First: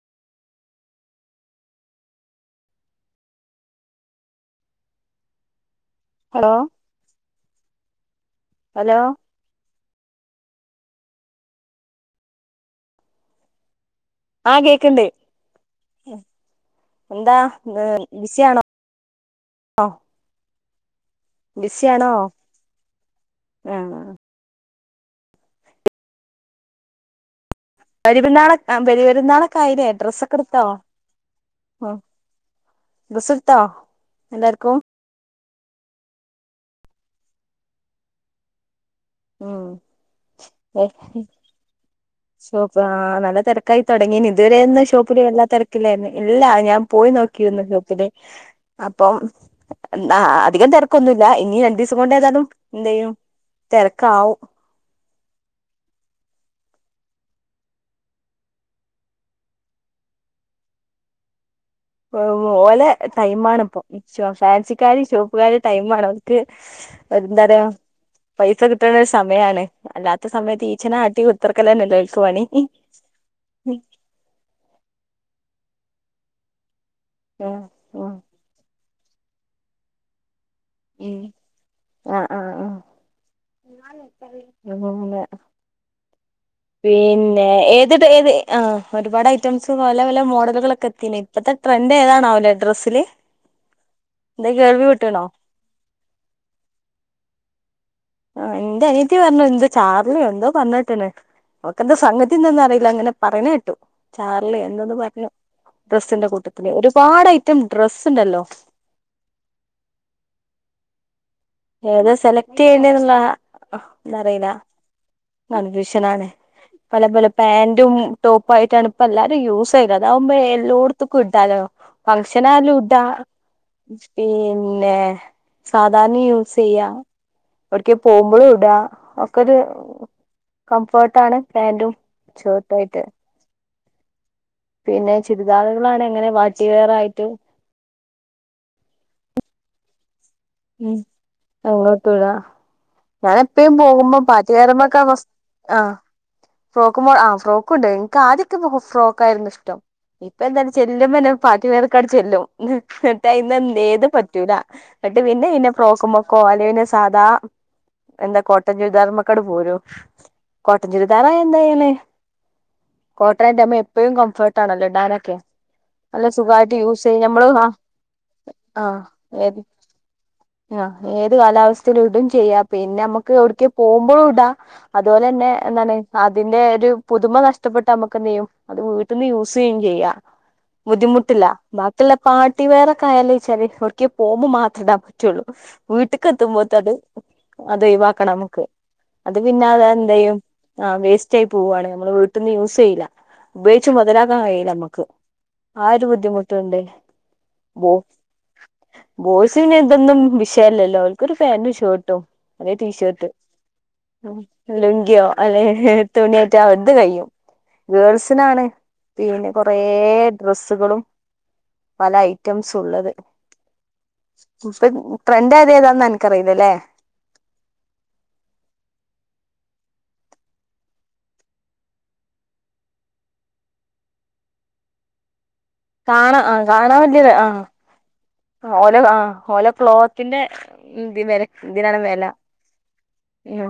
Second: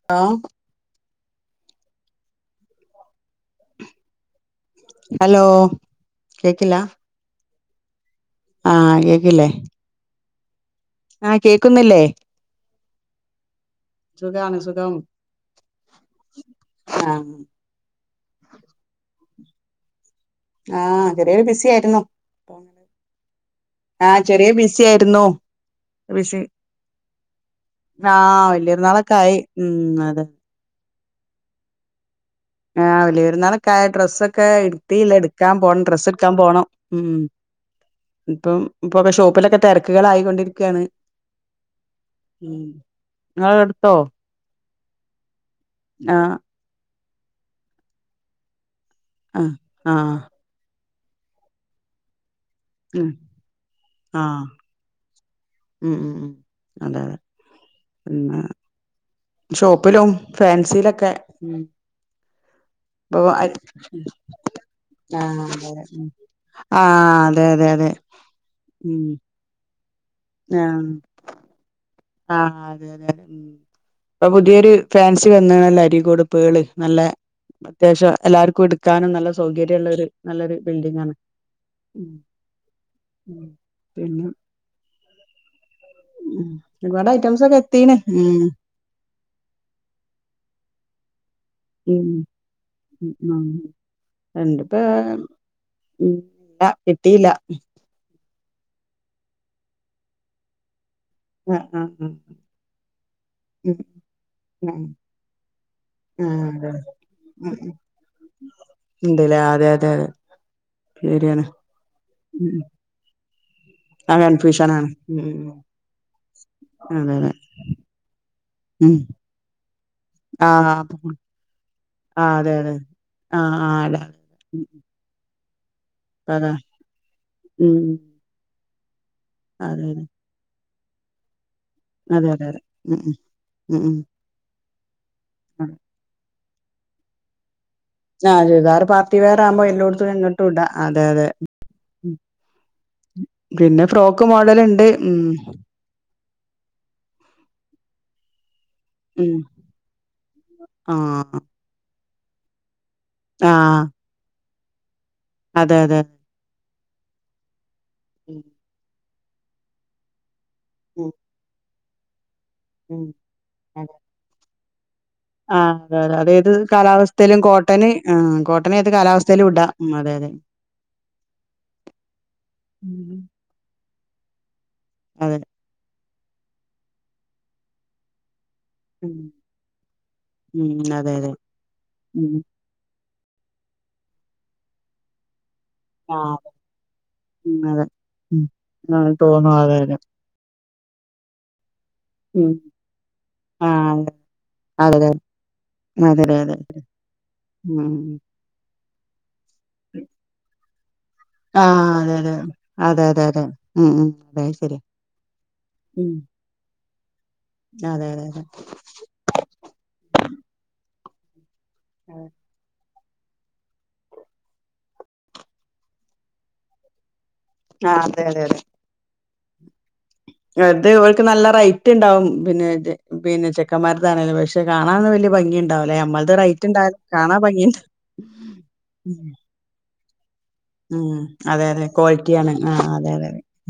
[unintelligible] Hello hello കേക്കില്ലാ hello ആഹ് കേക്കില്ലേ ആഹ് കേക്കുന്നില്ലേ സുഖാണ് ആഹ് സുഖം കേക്ക്ണ്ട് ഉം ആഹ് എന്താ ഏഹ് ബിസി ആണോ? ആഹ് ചെറിയൊരു ബിസി ആയിരുന്നു ബിസിയാണോ ആ [inaudible] ആഹ് ചെറിയ ബിസി ആയിരുന്നു ബിസി ബലിപെരുന്നാള് വല്യ ആഹ് പെരുന്നാളൊക്കെ ആയി ബലിപെരുന്നാളൊക്കൊ ഉം ആയിലേ അതെ ഡ്രെസ്സൊക്കെ എടുത്തോ? ആഹ് ഡ്രസ്സ് എടുത്തോ ബലിപ്പെര്ന്നാളൊക്കെ ആയി ഡ്രസ്സൊക്കെ എല്ലാർക്കും എട്ത്തില്ലാ എട് ക്കാൻ പോണം ഡ്രസ്സ് എടുക്കാൻ പോണം ഉം ഇപ്പം ഇപ്പൊക്കെ ഷോപ്പിലൊക്കെ ഉം തെരക്കുകളായിക്കൊണ്ടിരിക്കാണ് ശോപ്പ് ആഹ് നല്ല തെരക്കായി എടുത്തോ തൊടങ്ങീന് ഇതുവരെ ഇന്ന് ഷോപ്പില് വല്ലാ തെരക്കിലായിരുന്നു ആഹ് ഇല്ലാ ഞാൻ പോയി നോക്ക് ക്കിയിരുന്നു ഷോപ്പില് അപ്പം [unintelligible] ആഹ് ആഹ് അധികം തെരക്കൊന്നുല്ലാ ഇനി രണ്ടു ദിവസം കൊണ്ട് ഏതാലും എന്ത്‌ ഉം ചെയ്യും തെരക്കാവും ആഹ് ഉം ഉം ഉം അതെ അതെ [unintelligible] ഷോപ്പിലും ഫേൻസിലൊക്കെ ഉം ഓ ഓ ഓലെ ഇപ്പൊ ടൈമാണ് ഇപ്പം ഷോ ഫാൻസിക്കാരേം ഷോപ്പുകാരേം ടൈമാണ് ഓൽക്ക് ആഹ് ആഹ് അതെ അതെ അതെ പൈസ കിട്ടണ ഉം ഒരു സമയാണ് അല്ലാത്ത സമയത്ത് ആഹ് ഈച്ചനെ ആട്ടി കുത്തർക്കലെന്നെയല്ലേ ഓൽക്ക് പണി ആഹ് അതെ അതെ അതെ ഉം ഇപ്പൊ പുതിയൊരു ഫാൻസി വന്ന്ണല്ലോ അരിക്കോട് പേള് നല്ലെ [unintelligible] അത്യാവശ്യം എല്ലാര്ക്കും എടുക്കാനും നല്ല സൗകര്യള്ള ഒരു നല്ലൊരു ബിൽഡിംങ്ങാണ് ഉം ഉം ആഹ് ആഹ് ആഹ് ഉം പിന്നെ [unintelligible] ഉം ഒരുപാട് ഐറ്റംസ് പിന്നെ ഒക്കെ എത്തീണ് ഏത് ടൈ ഏത് ഉം ആഹ് ഒരുപാട് ഐറ്റംസ് പല പല മോഡലുകളൊക്കെ എത്തീന് ഇപ്പത്തെ ട്രെൻഡ് ഉം ഏതാണാവോല്ലെ ഡ്രസ്സില് ഉം എന്തെ എന്റെപ്പ കേൾവി പെട്ടീണോ ഉം ഇല്ലാ കിട്ടീല്ലാ ആഹ് ഇന്റെ അനിയത്തി പറഞ്ഞു എന്താ ചാർലിയോ എന്തോ പറഞ്ഞ് കേട്ട്ണ് ആഹ് ഓക്കെന്താ ആഹ് ആഹ് സംഗതി എന്താന്ന് അറിയില്ലാ അങ്ങനെ പറേണ കേട്ടു ചാർലി ഉം എന്തൊന്ന് പറഞ്ഞു ഡ്രസ്സിന്റെ ആഹ് ആഹ് കൂട്ടത്തില് അതെ ഒരുപാട് ഐറ്റം ഡ്രസ്സ് ഇണ്ടല്ലോ ഇണ്ട്ലെ അതെ അതെ അതെ ശരിയാണ് ഏത ഉം സെലക്ട് ഉം ചെയ്യണ്ട എന്നുള്ള ത ആ അറീല കൺഫ്യൂഷനാണ് ഉം കൺഫ്യൂഷൻ ആണ് പല പല ഉം പാന്റും ടോപ്പും ആയിട്ടാണ് ഉം അതെ അതെ ഉം ഇപ്പ എല്ലാരും യൂസ്ചെയ്യ അതാവുമ്പോ ആഹ് എല്ലാട്ത്തക്കും ഇടാലോ ആ അതെ അതെ ഫംഗ്ഷനാലുംടാ ആഹ് ആഹ് പിന്നെ ന്നെ സാധാണി അതെ യൂസ് ചെയ്യാ ഉം ഉം. അതാ ഉം വിടെക്കെ ഉം. പോമ്പോളും ഇടാ ക്കോരു അതെ അതെ കംഫേട്ടാണ് പ്യാന്റും അതെ അതെ അതെ ഉം ഷേർട്ടുവായിട്ട് ഉം ഉം ഉം പിന്നെ അതെ. ചുരുദാറുകളാണ് എങ്ങനെ പാർട്ടി വെയരായിറ്റും ആഹ് ചുരിദാറ് പാർട്ടിവേർ ആമ്പോ എല്ലോടുത്തും രണ്ടാ - ഉം എങ്ങോട്ടുംടം ഞാന്പ്പഴും പിന്നെ പോകുമ്പോ ഫ്രോക്ക് മോഡല്ണ്ട് പാറ്റിവേർന്നാക്കാ ഉം ഫസ്റ്റ് ആഹ് ഫ്രോക്കുമോ ആ ഫ്രോക്കൊണ്ട് നിക്കാദ്യം [unintelligible] ഉം ഫ്രോക്കായിരുന്നു ഇഷ്ടം ഇപ്പന്തായാലും ചെല്ലുബന്നെ ആഹ് പാർട്ടി വെയർ ക്കാണ്ട് ചെല്ലും എന്നിട്ടായിന്ന് ആഹ് എന്തെ ഏത് പറ്റൂല ന്നിട്ട് പിന്നെ അയിനെ അതെ അതെ ഫ്രോക്കുമോ കോലെയിന് സാധാ എന്താ ഉം കോട്ടൻ ചുരിദാർമ്മക്കട് പോരൂ കോട്ടൺ ഉം ചുരിദാറാന്തായ്യാന്നെ ഉം കോട്ടണന്റെഅമ്മേ അതെ എപ്പഴും കംഫോട്ടാണല്ലോഡാനെ- ആഹ് അതെ അതെ അത് എത് കാലാവസ്ഥതേലും ഞമ്മള് ആ കോട്ടന് ആ കോട്ടനെത് കാലാവസ്ഥയിലും ഇടാം ഉം അതെഅതെ ആഹ് ഏത് കാലാവസ്ഥതേലോ ഇടും ചെയ്യാ പിന്നെ ഉം. നമ്മക്ക് എവിടെക്ക്യോ പോവുമ്പളും ഇടാ അതുപോലെ അതെ തന്നെ എന്താണ് അതിന്റെ ഒരു പുതുമ നഷ്ടപ്പെട്ട് നമ്മക്കെന്തെയ്യും അത് ഉം വീട്ടന്ന് യൂസെയ്യെ ചെയ്യ ഉം അതെ അതെ ബുദ്ധിമുട്ടില്ല ബാക്കിള്ള ഉം പാ- ട്ടിവേറെക്കായാല് ചോല് ഒട്ക്കേ പോമ്പോ മാത്രടാ പറ്റുള്ളൂ വീട്ടിക്ക് ആഹ് എത്തുമ്പോത്തത് ഉം അതെ അത് ഒഴിവാക്കണം ഉം നമ്മക്ക് ആഹ് അത് തോന്നും പിന്നെ അതെ അത അതെ എന്തെയും ആഹ് വേസ്റ്റയി പോവാണ് നമ്മള് വീട്ടന്ന് ഉം യൂസ്സേയ്ല്ല ഉപയോഗിച്ച് ആഹ് മുതലാക്കാൻ കഴിയില്ല അതെ നമ്മക്ക് അതെ ആഹ് ഒരു അതെ അതെ അതെ ബുദ്ധിമുട്ടൊണ്ട് ഉം ബോയിസ്സ്ന്നെ ഇതൊന്നും വിഷയല്ലല്ലോ അ- ഒരു പ്യാന്റും ആഹ് അതെ ഷേർട്ടും അതെ അല്ലെ ടീ അതെ അതെ ഷേർട്ട് അതെ ഉം ഉം അതെ ശരിയാ ലുങ്കിയോ അല്ലെ ഉം തുണിയ- അവർത് കഴിഞ്ഞു അതെ അതെ അതെ ഗേൾസിനാണ് പിന്നെ കൊറേ ഡ്രസ്സുകളും പല ഐറ്റംസ് സുള്ളത് ഇപ്പം ട്രെൻന്റെതേതാന്ന് എനക്കറിയില്ലല്ലേ ആഹ് അതെ അതെ അതെ അതെ ഒൽക്ക് നല്ല റൈറ്റ് ഇണ്ടാവും പിന്നെതെ പിന്നെ ചെക്കമാരതാണേലും പക്ഷെ കാണാനോന്നും വല്യ ഭംഗിണ്ടാവില്ല അമ്മലത് കാണാ ആ റൈറ്റ്ണ്ടാലും കാണാ ഭംഗി ണ്ട് ആഹ് ഓല ആ ഓല ക്ലോത്തിന്റെ ഉം ഇതിവേര അതെ അതെ ഇന്തിനാണ് വില ക്വാളിറ്റിയാണ് ആഹ് അതെ അതെ അതെ ഉം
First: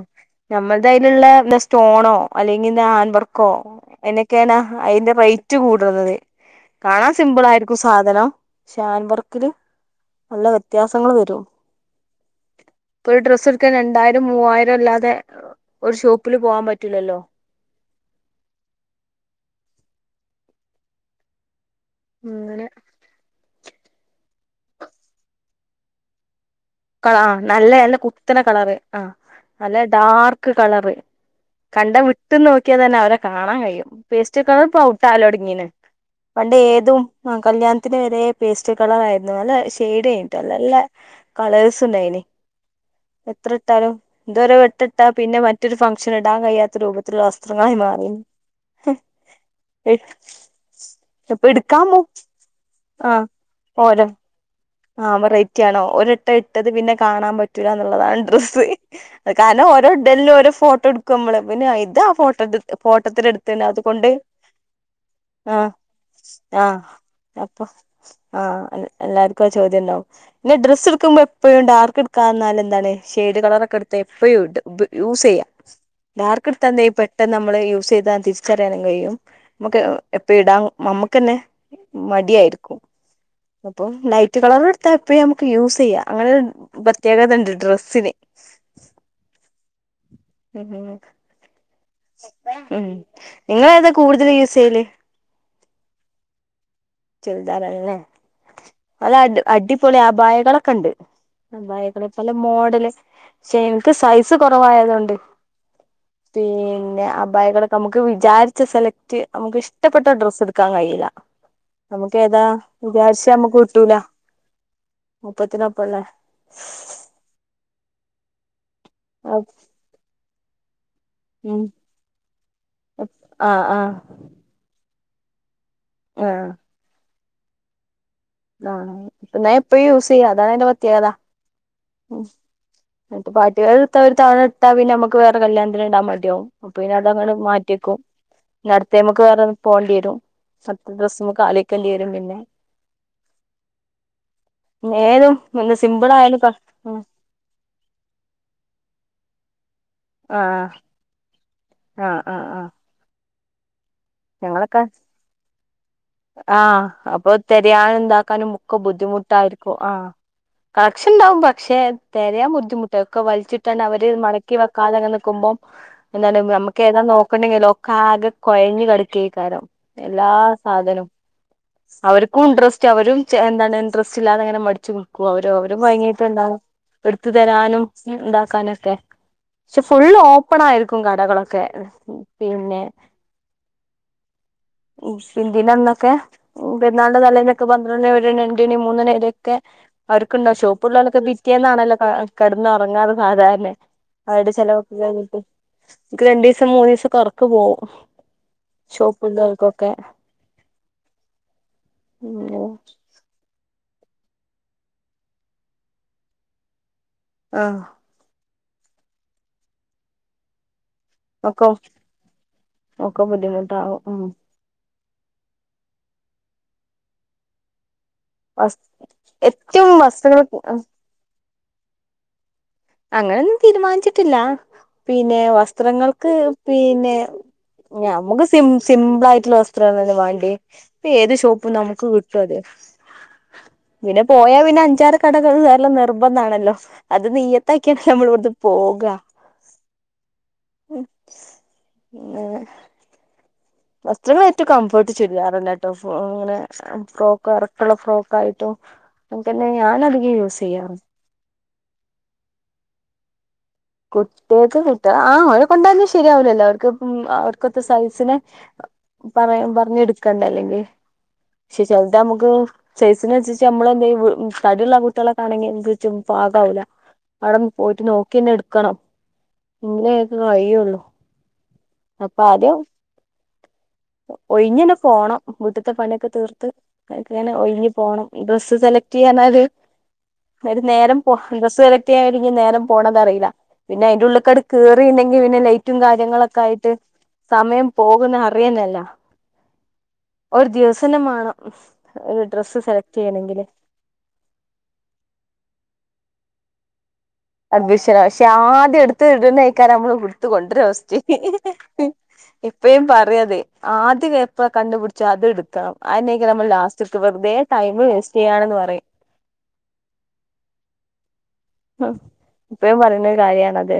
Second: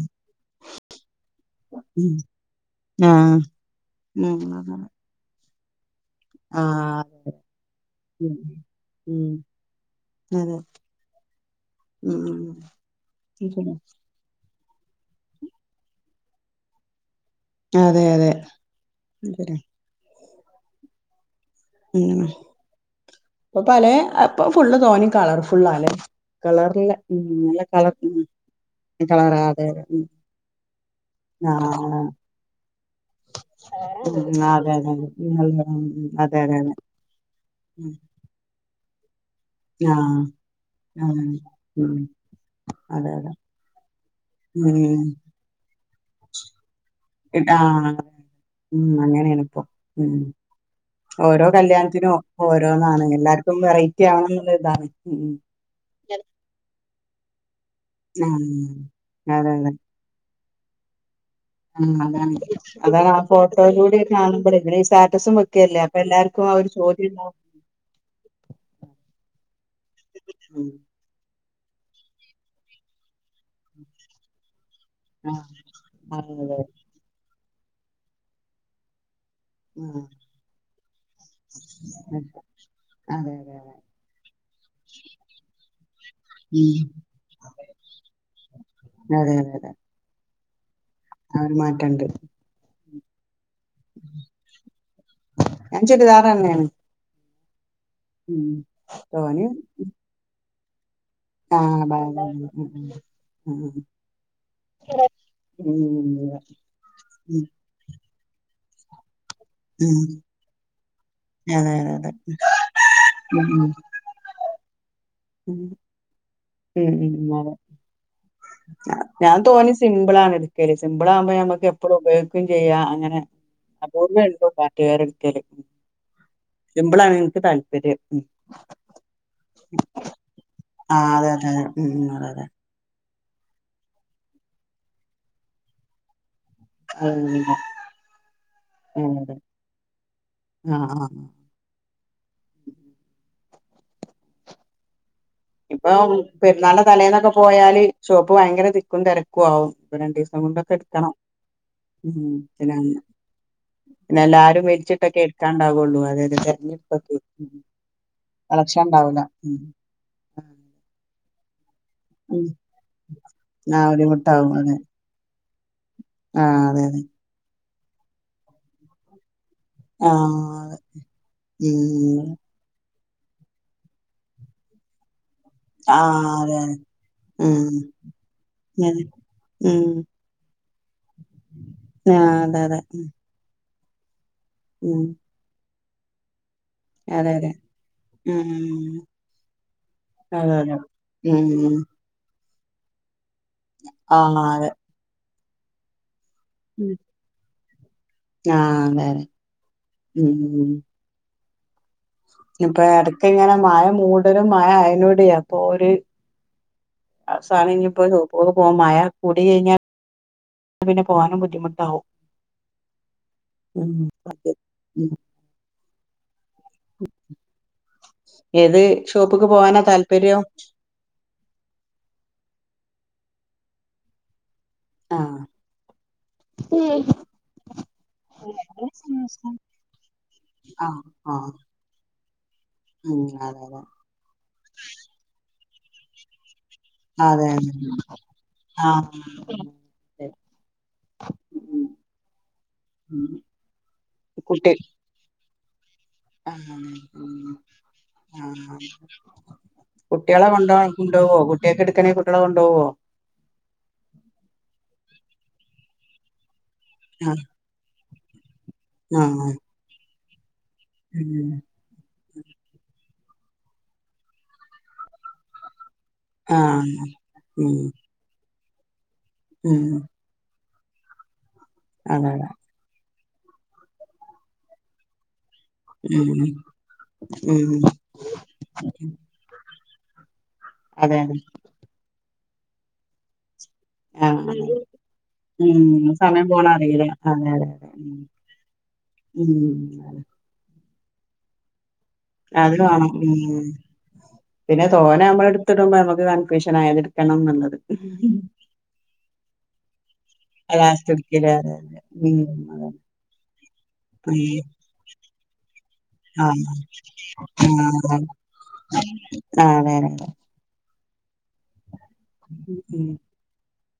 നമ്മൾ തയ്നുള്ള ബേസ്സ് - ഉം സ്റ്റോണോ അല്ലെങ്കിൽ ആഹ് ആൻവാർക്കോ എന്നൊക്കെയാണ് ഉം അയിന്റെ പൈ- കൂടുന്നത് ആഹ് കാണാൻ അതെ അതെ സിമ്പിൾ ആയിരിക്കും സാധനം ഉം ഷാൻവർ ഉം ക്കിലും നല്ല അതെ വ്യത്യാസങ്ങള് വേരും ഉം ഇപ്പരു ഡ്രസ്സ് എടുക്കാൻ ശരിയാ രണ്ടായിര- മൂവായിരം അല്ലാതെ ഒരു ഷോപ്പില് പോവാൻ പറ്റൂല്ലല്ലോ അതെഅതെ എന്തരാ ഉം അങ്ങനെ പ്പോ പലേ ഫുള്ള് തോനെ കളർ ഫുള്ളാല്ലേ കളർലെ കള ഉം ആ നല്ല കളർ കുത്തനെ കളറ് ആ കളറ അതെതെ നല്ല ഡാർക്ക് കളറ് ആഹ് കണ്ട വിട്ടുന്ന് നോക്കിയാതന്നെ അവരെ- കാണാൻ കയ്യും പേസ്റ്റൊക്കെ ഉം അത് അതെ അതെ അതെ നല്ല പൗട്ടാവലൊടങ്ങിണ് ഉം അതെ പണ്ട് അതെ അതെ ഏതും ഉം കല്യാണത്തിന് വെരെ പേസ്റ്റ് കളറായിരുന്നു നല്ലെ ആഹ് ഷെയ്ഡിയായിട്ട നല്ലെ ആഹ് കളേ‌സ് ഉം ണ്ടായിന് അതെ അതെ എത്ര ഇട്ടാലും ഇതൊരെ ഉം വട്ടിട്ടാ പിന്നെ മറ്റ് - റ്റൊരു ഫംഗ്ഷൻ ഇടാൻ കയ്യാത്ത രൂപത്തിലുള്ള വസ്ത്രങ്ങളായി ആഹ് മാറി ഉം അങ്ങനെണിപ്പോ ഉം ഇപ്പൊ ഓരോ എടുക്കാൻ പോ കല്യാത്തിനും ഓരോന്നാണ് എല്ലാർക്കും വെറൈറ്റി ആവണം ന്ന്ള്ളതാണ് ആ വെറൈറ്റി ആണോ ഓരിട്ട ഇട്ടത് പിന്നെ കാണാൻ പ - റ്റാന്ന് ന്ന്ള്ളതാണ് ഉം ഡ്രസ്സ് ആഹ് അതെ അതെ കാര്ണം ഓരോ ഇടൽനോരോ ഫോട്ടോ ട് ക്കുമ്മള് പിന്നെ ആഹ് ഇതാ അതാണ് ഫോട്ടോട് അതാണ് ആ ഫോട്ടോത്തിട്ത്തിണ് ഫോട്ടോയിലൂടെ അതുകൊണ്ട് കാണുമ്പോഴേ ഇവിടെ ഈ സ്റ്റാറ്റസും ആ വെക്കല്ലേ അപ്പൊ എല്ലാർക്കും ആ ഒരു ചോദ്യം ഉണ്ടാവും അപ്പം ആ എല്ലാർക്കാ ചോദ്യണ്ടാവും ന്നെ ഉം. ഡ്രസ്സ് സ്സ്ട്ക്കുമ്പോ എപ്പഴും ഡാർക്ക്ക്കാന്നാലെന്താണ് ഷെയ്ട് കളറൊക്കെ എടുത്താ എപ്പെയും ടും ബ് യൂസെയ്യാ ആഹ് അതെ അതെ ഡാർക്ക്ട്ത്ത ന്തെയ്യും പെട്ടെന്ന് നമ്മള് യൂസെയ്താ തിരിച്ചറിയാനും കയ്യും നമ്മക്ക് ആഹ് എപ്പ ഇടാൻ നമ്മക്കെന്നെ മടിയായിരിക്കും അതെ അതെ അതെ അപ്പം നൈ റ്റ് കളറ്ട്ത്താപ്പ എപ്പയും നമ്മക്ക് യൂസെയ്യാ അങ്ങനൊരു ഉം പ്രത്യേകതണ്ട് ഡ്രസ്സിന് അതെ അതെതെ ഉം അ ഒര് മാറ്റണ്ട് ഉം ങ്ങളേതാ കൂടുതൽ യൂസെയ്യല് ഞാൻ ചുരിദാറെന്നെണ് ചുരിതാറെന്നെ നല്ല അടി തോനെ അടി പൊളി അഭായകളൊക്കെണ്ട് ആഹ് അബായകള് പല ബാഗാണ്. ഉം ഉം. മോഡല് ഉം പക്ഷേ ഉം. ഇൻക്ക് സൈസ് കൊറവായതോണ്ട് ഉം. പിന്നെ ഉം. അബായകള് നമുക്ക് വിചാരിച്ച സെലക്ട് നമുക്ക് ഉം. ഇഷ്ടപ്പെട്ട ഡ്രസ്സ്ട്ക്കാൻ കയ്യില്ല അതെ അതെ അതെ നമുക്ക് ഏതാ വിചാരിച്ചത് നമുക്ക് ഉം കിട്ടൂല ഉം ഒപ്പത്തിനൊപ്പല്ലേ ഉം ഉം ആ ഞാൻ തോനിം സിംമ്പിളാണ് ട് ക്കല് സിമ്പിളാകുമ്പോ ഉം ഞമ്മക്ക് എപ്പളും ഉപയോഗിക്കും ചെയ്യാ അങ്ങനെ ആഹ് ആഹ് അപൂർവ്വെ ള്ളു ക കേറിട്ക്കല് ആ സിമ്പിളാണ് ഇൻക്ക് താല്പര്യം ഉം ആഹ് ന്നാ എപ്പഴും യൂസെയ്യാ അതാണയ്ന്റെ പ്രേത്യേകത ആ ഉം ന്ന്ട്ട് പാട്ടി വെയർ ഇട്ത്ത ഒരു തവണ ഇട്ടാ പിന്നെ നമ്മക്ക് വേറെ കല്യാണത്തിന് ഇടാൻ മടിയാവും അപ്പൊ പിന്നെ അതങ്ങനെ അതെ മാറ്റിയെക്കും പിന്നെ അട്ത്തേയ്മ്മക്ക് വേറെ പോണ്ടിയെരും ആഹ് അട്ത്ത ആഹ് ഡ്രസ്സ്‌മ്മക്കാല് ക്കെണ്ടിരും പിന്നെ ഏതും ഒന്ന് ഇപ്പൊ സിമ്പിളായാലും പ പെരുന്നാളിന്റെ തലേന്നൊക്കെ പോയാല് ഷോപ്പ് ഭയങ്കര തിക്കും തെര ക്കുവാവും പ്പൊ രണ്ടിസം ആഹ് കൊണ്ടൊക്കെ ഇട്ക്കണം ഉം ആഹ് ആഹ് ആഹ് പിന്നെല്ലാരും വെൽച്ചിട്ടൊക്കെ ഇട്ക്കാണ്ടാവൊള്ളു ർ ആ അപ്പൊ തെരയാനും താക്കാനും ഒക്കെ കളക്ഷൻ ഉണ്ടാവൂല ഉം ബുദ്ധിമുട്ടായിരിക്കും ആ കാക്ഷ്ണ്ടാവും പക്ഷേ ഉം തെരയാൻ ബുദ്ധിമുട്ട ഒക്കെ വലിച്ചിട്ടാണ്ട് ആഹ് അവര് ബുദ്ധിമുട്ടാവും മടക്കി അതെ വെക്കാതെങ്ങ നിക്കുമ്പം എന്താലും ആഹ് അതെ അതെ നമ്മക്കേതാ നോക്കണ്ടെങ്കില ഒക്കാകെ കൊയഞ് കെടക്കേക്കാരം എല്ലാ ആഹ് ധനും ഉം അവർക്കും ഇൻട്രസ്റ്റ് അവരും എന്താണ് ഇൻട്രസ്റ്റ്ല്ലാതെങ്ങനെ മടിച്ച് കൊ അവര അവരും ആഹ് അതെ മയങ്ങീട്ടുണ്ടാകും അതെ എടുത്തു ഉം തരാനും ണ്ടാക്കാനൊക്കെ പക്ഷെ ഉം ഫുള്ള് ഓപ്പൺ ആയിരിക്കും കടകളൊക്കെ ആഹ് അതെ അതെ പിന്നെ ഉം ഉ ശി ദിനന്നൊക്കെ പെരുന്നാളുടെ അതെ അതെ തലേന്നൊക്കെ പന്ത്രണ്ട് ഒരുമണി രണ്ടിണി ഉം മൂന്നണി വരൊക്കെ അവർക്കുണ്ടോ അതെ അതെ ഷോപ്പ്‌ ഉള്ളാലൊക്കെ ഉം പിറ്റേന്നാണല്ലോ കാ കിടന്ന് ഒറങ്ങാതെ സാധാരണ ആഹ് അവരുടെ അതെ ചിലവൊക്ക കഴിഞ്ഞിട്ട് നിക്ക്‌ രണ്ടിസ് ദസം മൂന്ന് ദിവസം ഒക്കെ ഉറക്ക്‌ പോവും ആഹ് അതെ ഷോപ്പ് അതെ ഉള്ളവർക്കൊക്കെ ഉം ഉം ഇപ്പൊ ഇടക്ക്‌ ഇങ്ങനെ മഴ മൂടലും മഴ അയനോടെയ അപ്പൊ ഓര് അവസാനം ആഹ് ഇനിയിപ്പോ ഷോപ്പിലേക്ക് പോം മഴ കൂടി കഴിഞ്ഞാൽ പിന്നെ പോകാനും ഒക്കെ ബുദ്ധിമുട്ടാവും ഒക്കെ ബുദ്ധിമുട്ടാവും മ് ഉം ഉം വസ് ഏത് ഷോപ്പക്ക് പോവാനാ ഏറ്റവും താല്പര്യോ വസ്ത്രങ്ങൾ അങ്ങനെന്നും തീരുമാനിച്ചിട്ടില്ല ആഹ് പിന്നെ വസ്ത്രങ്ങൾക്ക് പിന്നെ നമുക്ക് സിം സിമ്പിൾ ആയിട്ടുള്ള വസ്ത്രോക്കെയാണ് വേണ്ടിയെ ആഹ് ഇപ്പ ഏത് ആഹ് ഷോപ്പും നമുക്ക് കി ചോദ്യ ഉം അളവാ പിന്നെ പോയാൽ പിന്നെ അഞ്ചാറ് കടകൾ കേറൽ നിർബന്ധമാണല്ലോ അത് നീ അതെ അതെ അതെ തൈക്കാതെ നമ്മളോവിടുന്ന് പോക ആഹ് ഉം ഉം അങ്ങനെ ഉം വസ്ത്രങ്ങൾ ഏറ്റം കുട്ടി കംഫോർട്ട് ചുരിദാർന്നെ ട്ട് ഫോ അങ്ങനെ ആഹ് ഫ്രോക്ക് ഇറക്കുള്ള ഫ്രോക്കായിട്ടും ആഹ് എൻതന്നെ ഞാൻ അധികം യൂസ് ചെയ്യാറ് കൊണ്ടൊവോ കുട്ടികക്കെടുക്കണേ കുട്ടിയോളെ കൊണ്ടോവോ കുട്ടികക്ക്‌ കിട്ട ആഹ്‌ അവരെ കൊണ്ടവാഞ്ഞ ശരിയാവൂലല്ലോ അവർക്കിപ്പം ആ അവർക്കൊത്ത സൈസിന് ആ പറയം പറഞ്ഞെടുക്കണ്ടെ അല്ലെങ്കിൽ ഉം പക്ഷെ ചിലത് നമുക്ക് സൈസിനനുസരിച്ച് നമ്മൾ എന്ത്‌ ചെയ്യും തടിയുള്ളള്ള കുട്ടികളെക്കെണെങ്കിൽ എന്ത് ചും ആ പാകായില്ല അവിടെ ഉം പോയിട്ട് നോക്കിന്നെ എടുക്കണം ഉം എങ്കിലേ ഒരു വഴി ഒള്ളു അതെ അപ്പൊ അതെ അത് ഒഴിഞ്ഞന്നെ പോണം മുറ്റത്തെ ഉം പണിയൊക്കെ തീർത്ത് കനെ ഉം ഒഴിങ്ങി പോണം ഡ്രസ്സ് സെലക്ട് ചെയ്യാനത് ഒരു അതെ നേരം പോ അതെ ഡ്രസ്സ് സെലക്ട്‌ ചെയ്യാൻ ഒരുങ്ങി നേരം പോകണത് അറിയില്ല പിന്നെ അതിന്റെ ആ ഉള്ളക്കട് അതെ. കേറിണ്ടെങ്കിൽ പിന്നെ ലൈറ്റും ഉം സമയം കാര്യങ്ങളൊക്കെ പോണ ആയി ട്ട് അറിയില്ല അതെ അതെ സമയം അതെ ഉം പോകുന്ന അറിയന്നില്ല ഉം അതെ. ഒരു ദിവസന്ന വേണം ഒരു അത് ഡ്രസ്സ് വേണം സെലക്ട് ഉം ചെയ്യണമെങ്കില് പിന്നെ തോനെ നമ്മളെടുത്തിടുമ്പോ നമുക്ക് കൺഫ്യൂഷൻ ആയതിടും കൺഫ്യൂഷന പക്ഷെ ആദ്യം എടുത്ത് ഇടുന്ന അയ്ക്കാരം നമ്മള് എടുത്തു കൊണ്ടരാ ലാസ്റ്റ് ഫസ്റ്റ് എടുക്കില്ലേ എപ്പഴും പറയത് ആദ്യ കേപ്പ കണ്ടുപിടിച്ചാ അത് എടുക്കണം അതിനക്ക നമ്മൾ ലാസ്റ്റടുക്കും വെറുതെ ടൈം വേസ്റ്റ് ചെയ്യാണന്ന് പറയും ആഹ്‌ അതെതെതെ ഹൊ എപ്പഴും ഉം പറയുന്നൊരു കാര്യാണത്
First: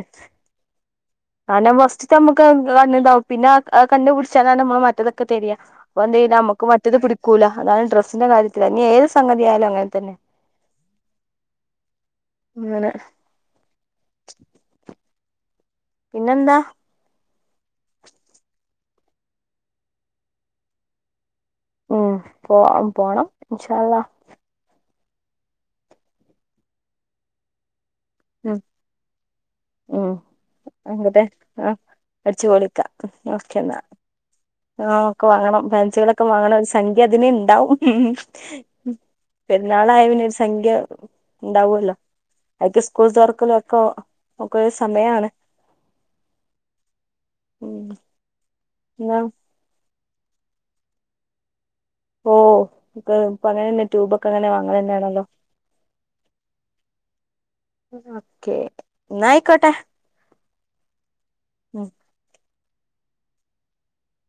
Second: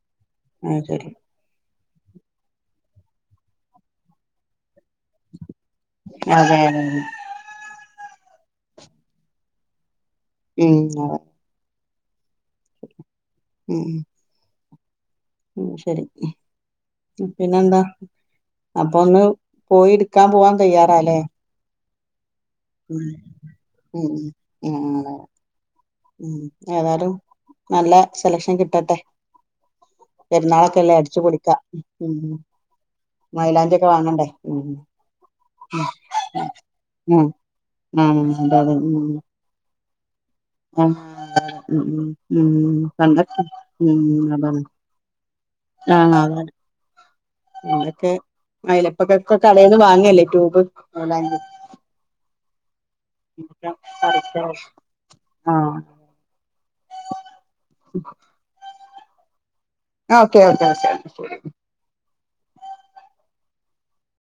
അതെ ഉം ആ ആ അതെ ആ അതെ അതെ അതെ ഉം അത് ശരി അല്ല ഫസ്റ്റ് നമ്മുക്ക് കണ്ണുതാവും പിന്നെ കണ് പിടിച്ചാലാണ് നമ്മൾ മറ്റത് പ്പ തിരയാ വന്തേല അതെ നമക്ക് അതെ അതെ മറ്റത് പിട് കൂല അതാണ് ഡ്രസ്സിന്റെ കാര്യത്തിൽ ഇനി ഏത് സംഗതിയാലും അങ്ങനെ തന്നെ ഉം അതെ. ങ്ങനെ ഉം. [inaudible] ഉം ശരി പിന്നെന്താ ഉ. പിന്നെന്താ അപ്പൊ ഒന്ന് പോയിട്ക്കാൻ പോവാം തയ്യാറാല്ലേ. ഉം പോ ഉം പോണം ഇന്ഷാ അല്ലഹ്. ഉം ഉം ഏതാലും നല്ല സെലക്ഷൻ ഉം കിട്ടട്ടെ. ഉം പെര്ന്നാളൊക്കെ എല്ലേ അടിച്ചു ആയിക്കോട്ടെ പൊളിക്കാ, ആ ഉം ഉം അടിച്ചു പൊളിക്ക മയിലാഞ്ചി ഒക്കെ വാങ്ങണ്ടേ. ഉം ആഹ്‌ ഒക്കെ വാങ്ങണം ഫേൻസികളൊക്കെ വാങ്ങണം ഒരു സംഖ്യ അതിന് ഉം ഇണ്ടാവും. ആഹ് അതെ അതെ ഉം പെര്ന്നാളായ പിന്നെ ഒരു സംഖ്യ ആഹ് ഉം ണ്ടാവൂല്ലോ, ഉം ഉം അയ്ക്ക് സ്കൂൾ പണ്ടൊക്കെ തൊറക്കലൊ ഒക്കെ ഒക്ക ഒര് സമയാണ്. ആഹ്‌ അതാണ് ഉം അതൊക്കെ അയലെ എന്നാ പ്പൊക്കൊക്കേ കടേന്ന് വാങ്ല്ലേ ട്യൂബ് മയ്ലാഞ്ചി. ഓഹ്‌ ഇപ്പ ഇപ്പൊ അങ്ങനെന്നെ ട്യൂബൊക്കെ അങ്ങനെ വാങ്ങലന്നേണല്ലോ. ആഹ് ഓക്കെ ന്നായിക്കോട്ടെ. ആഹ് ഓക്കേ ഓക്കേ ഓക്കേ.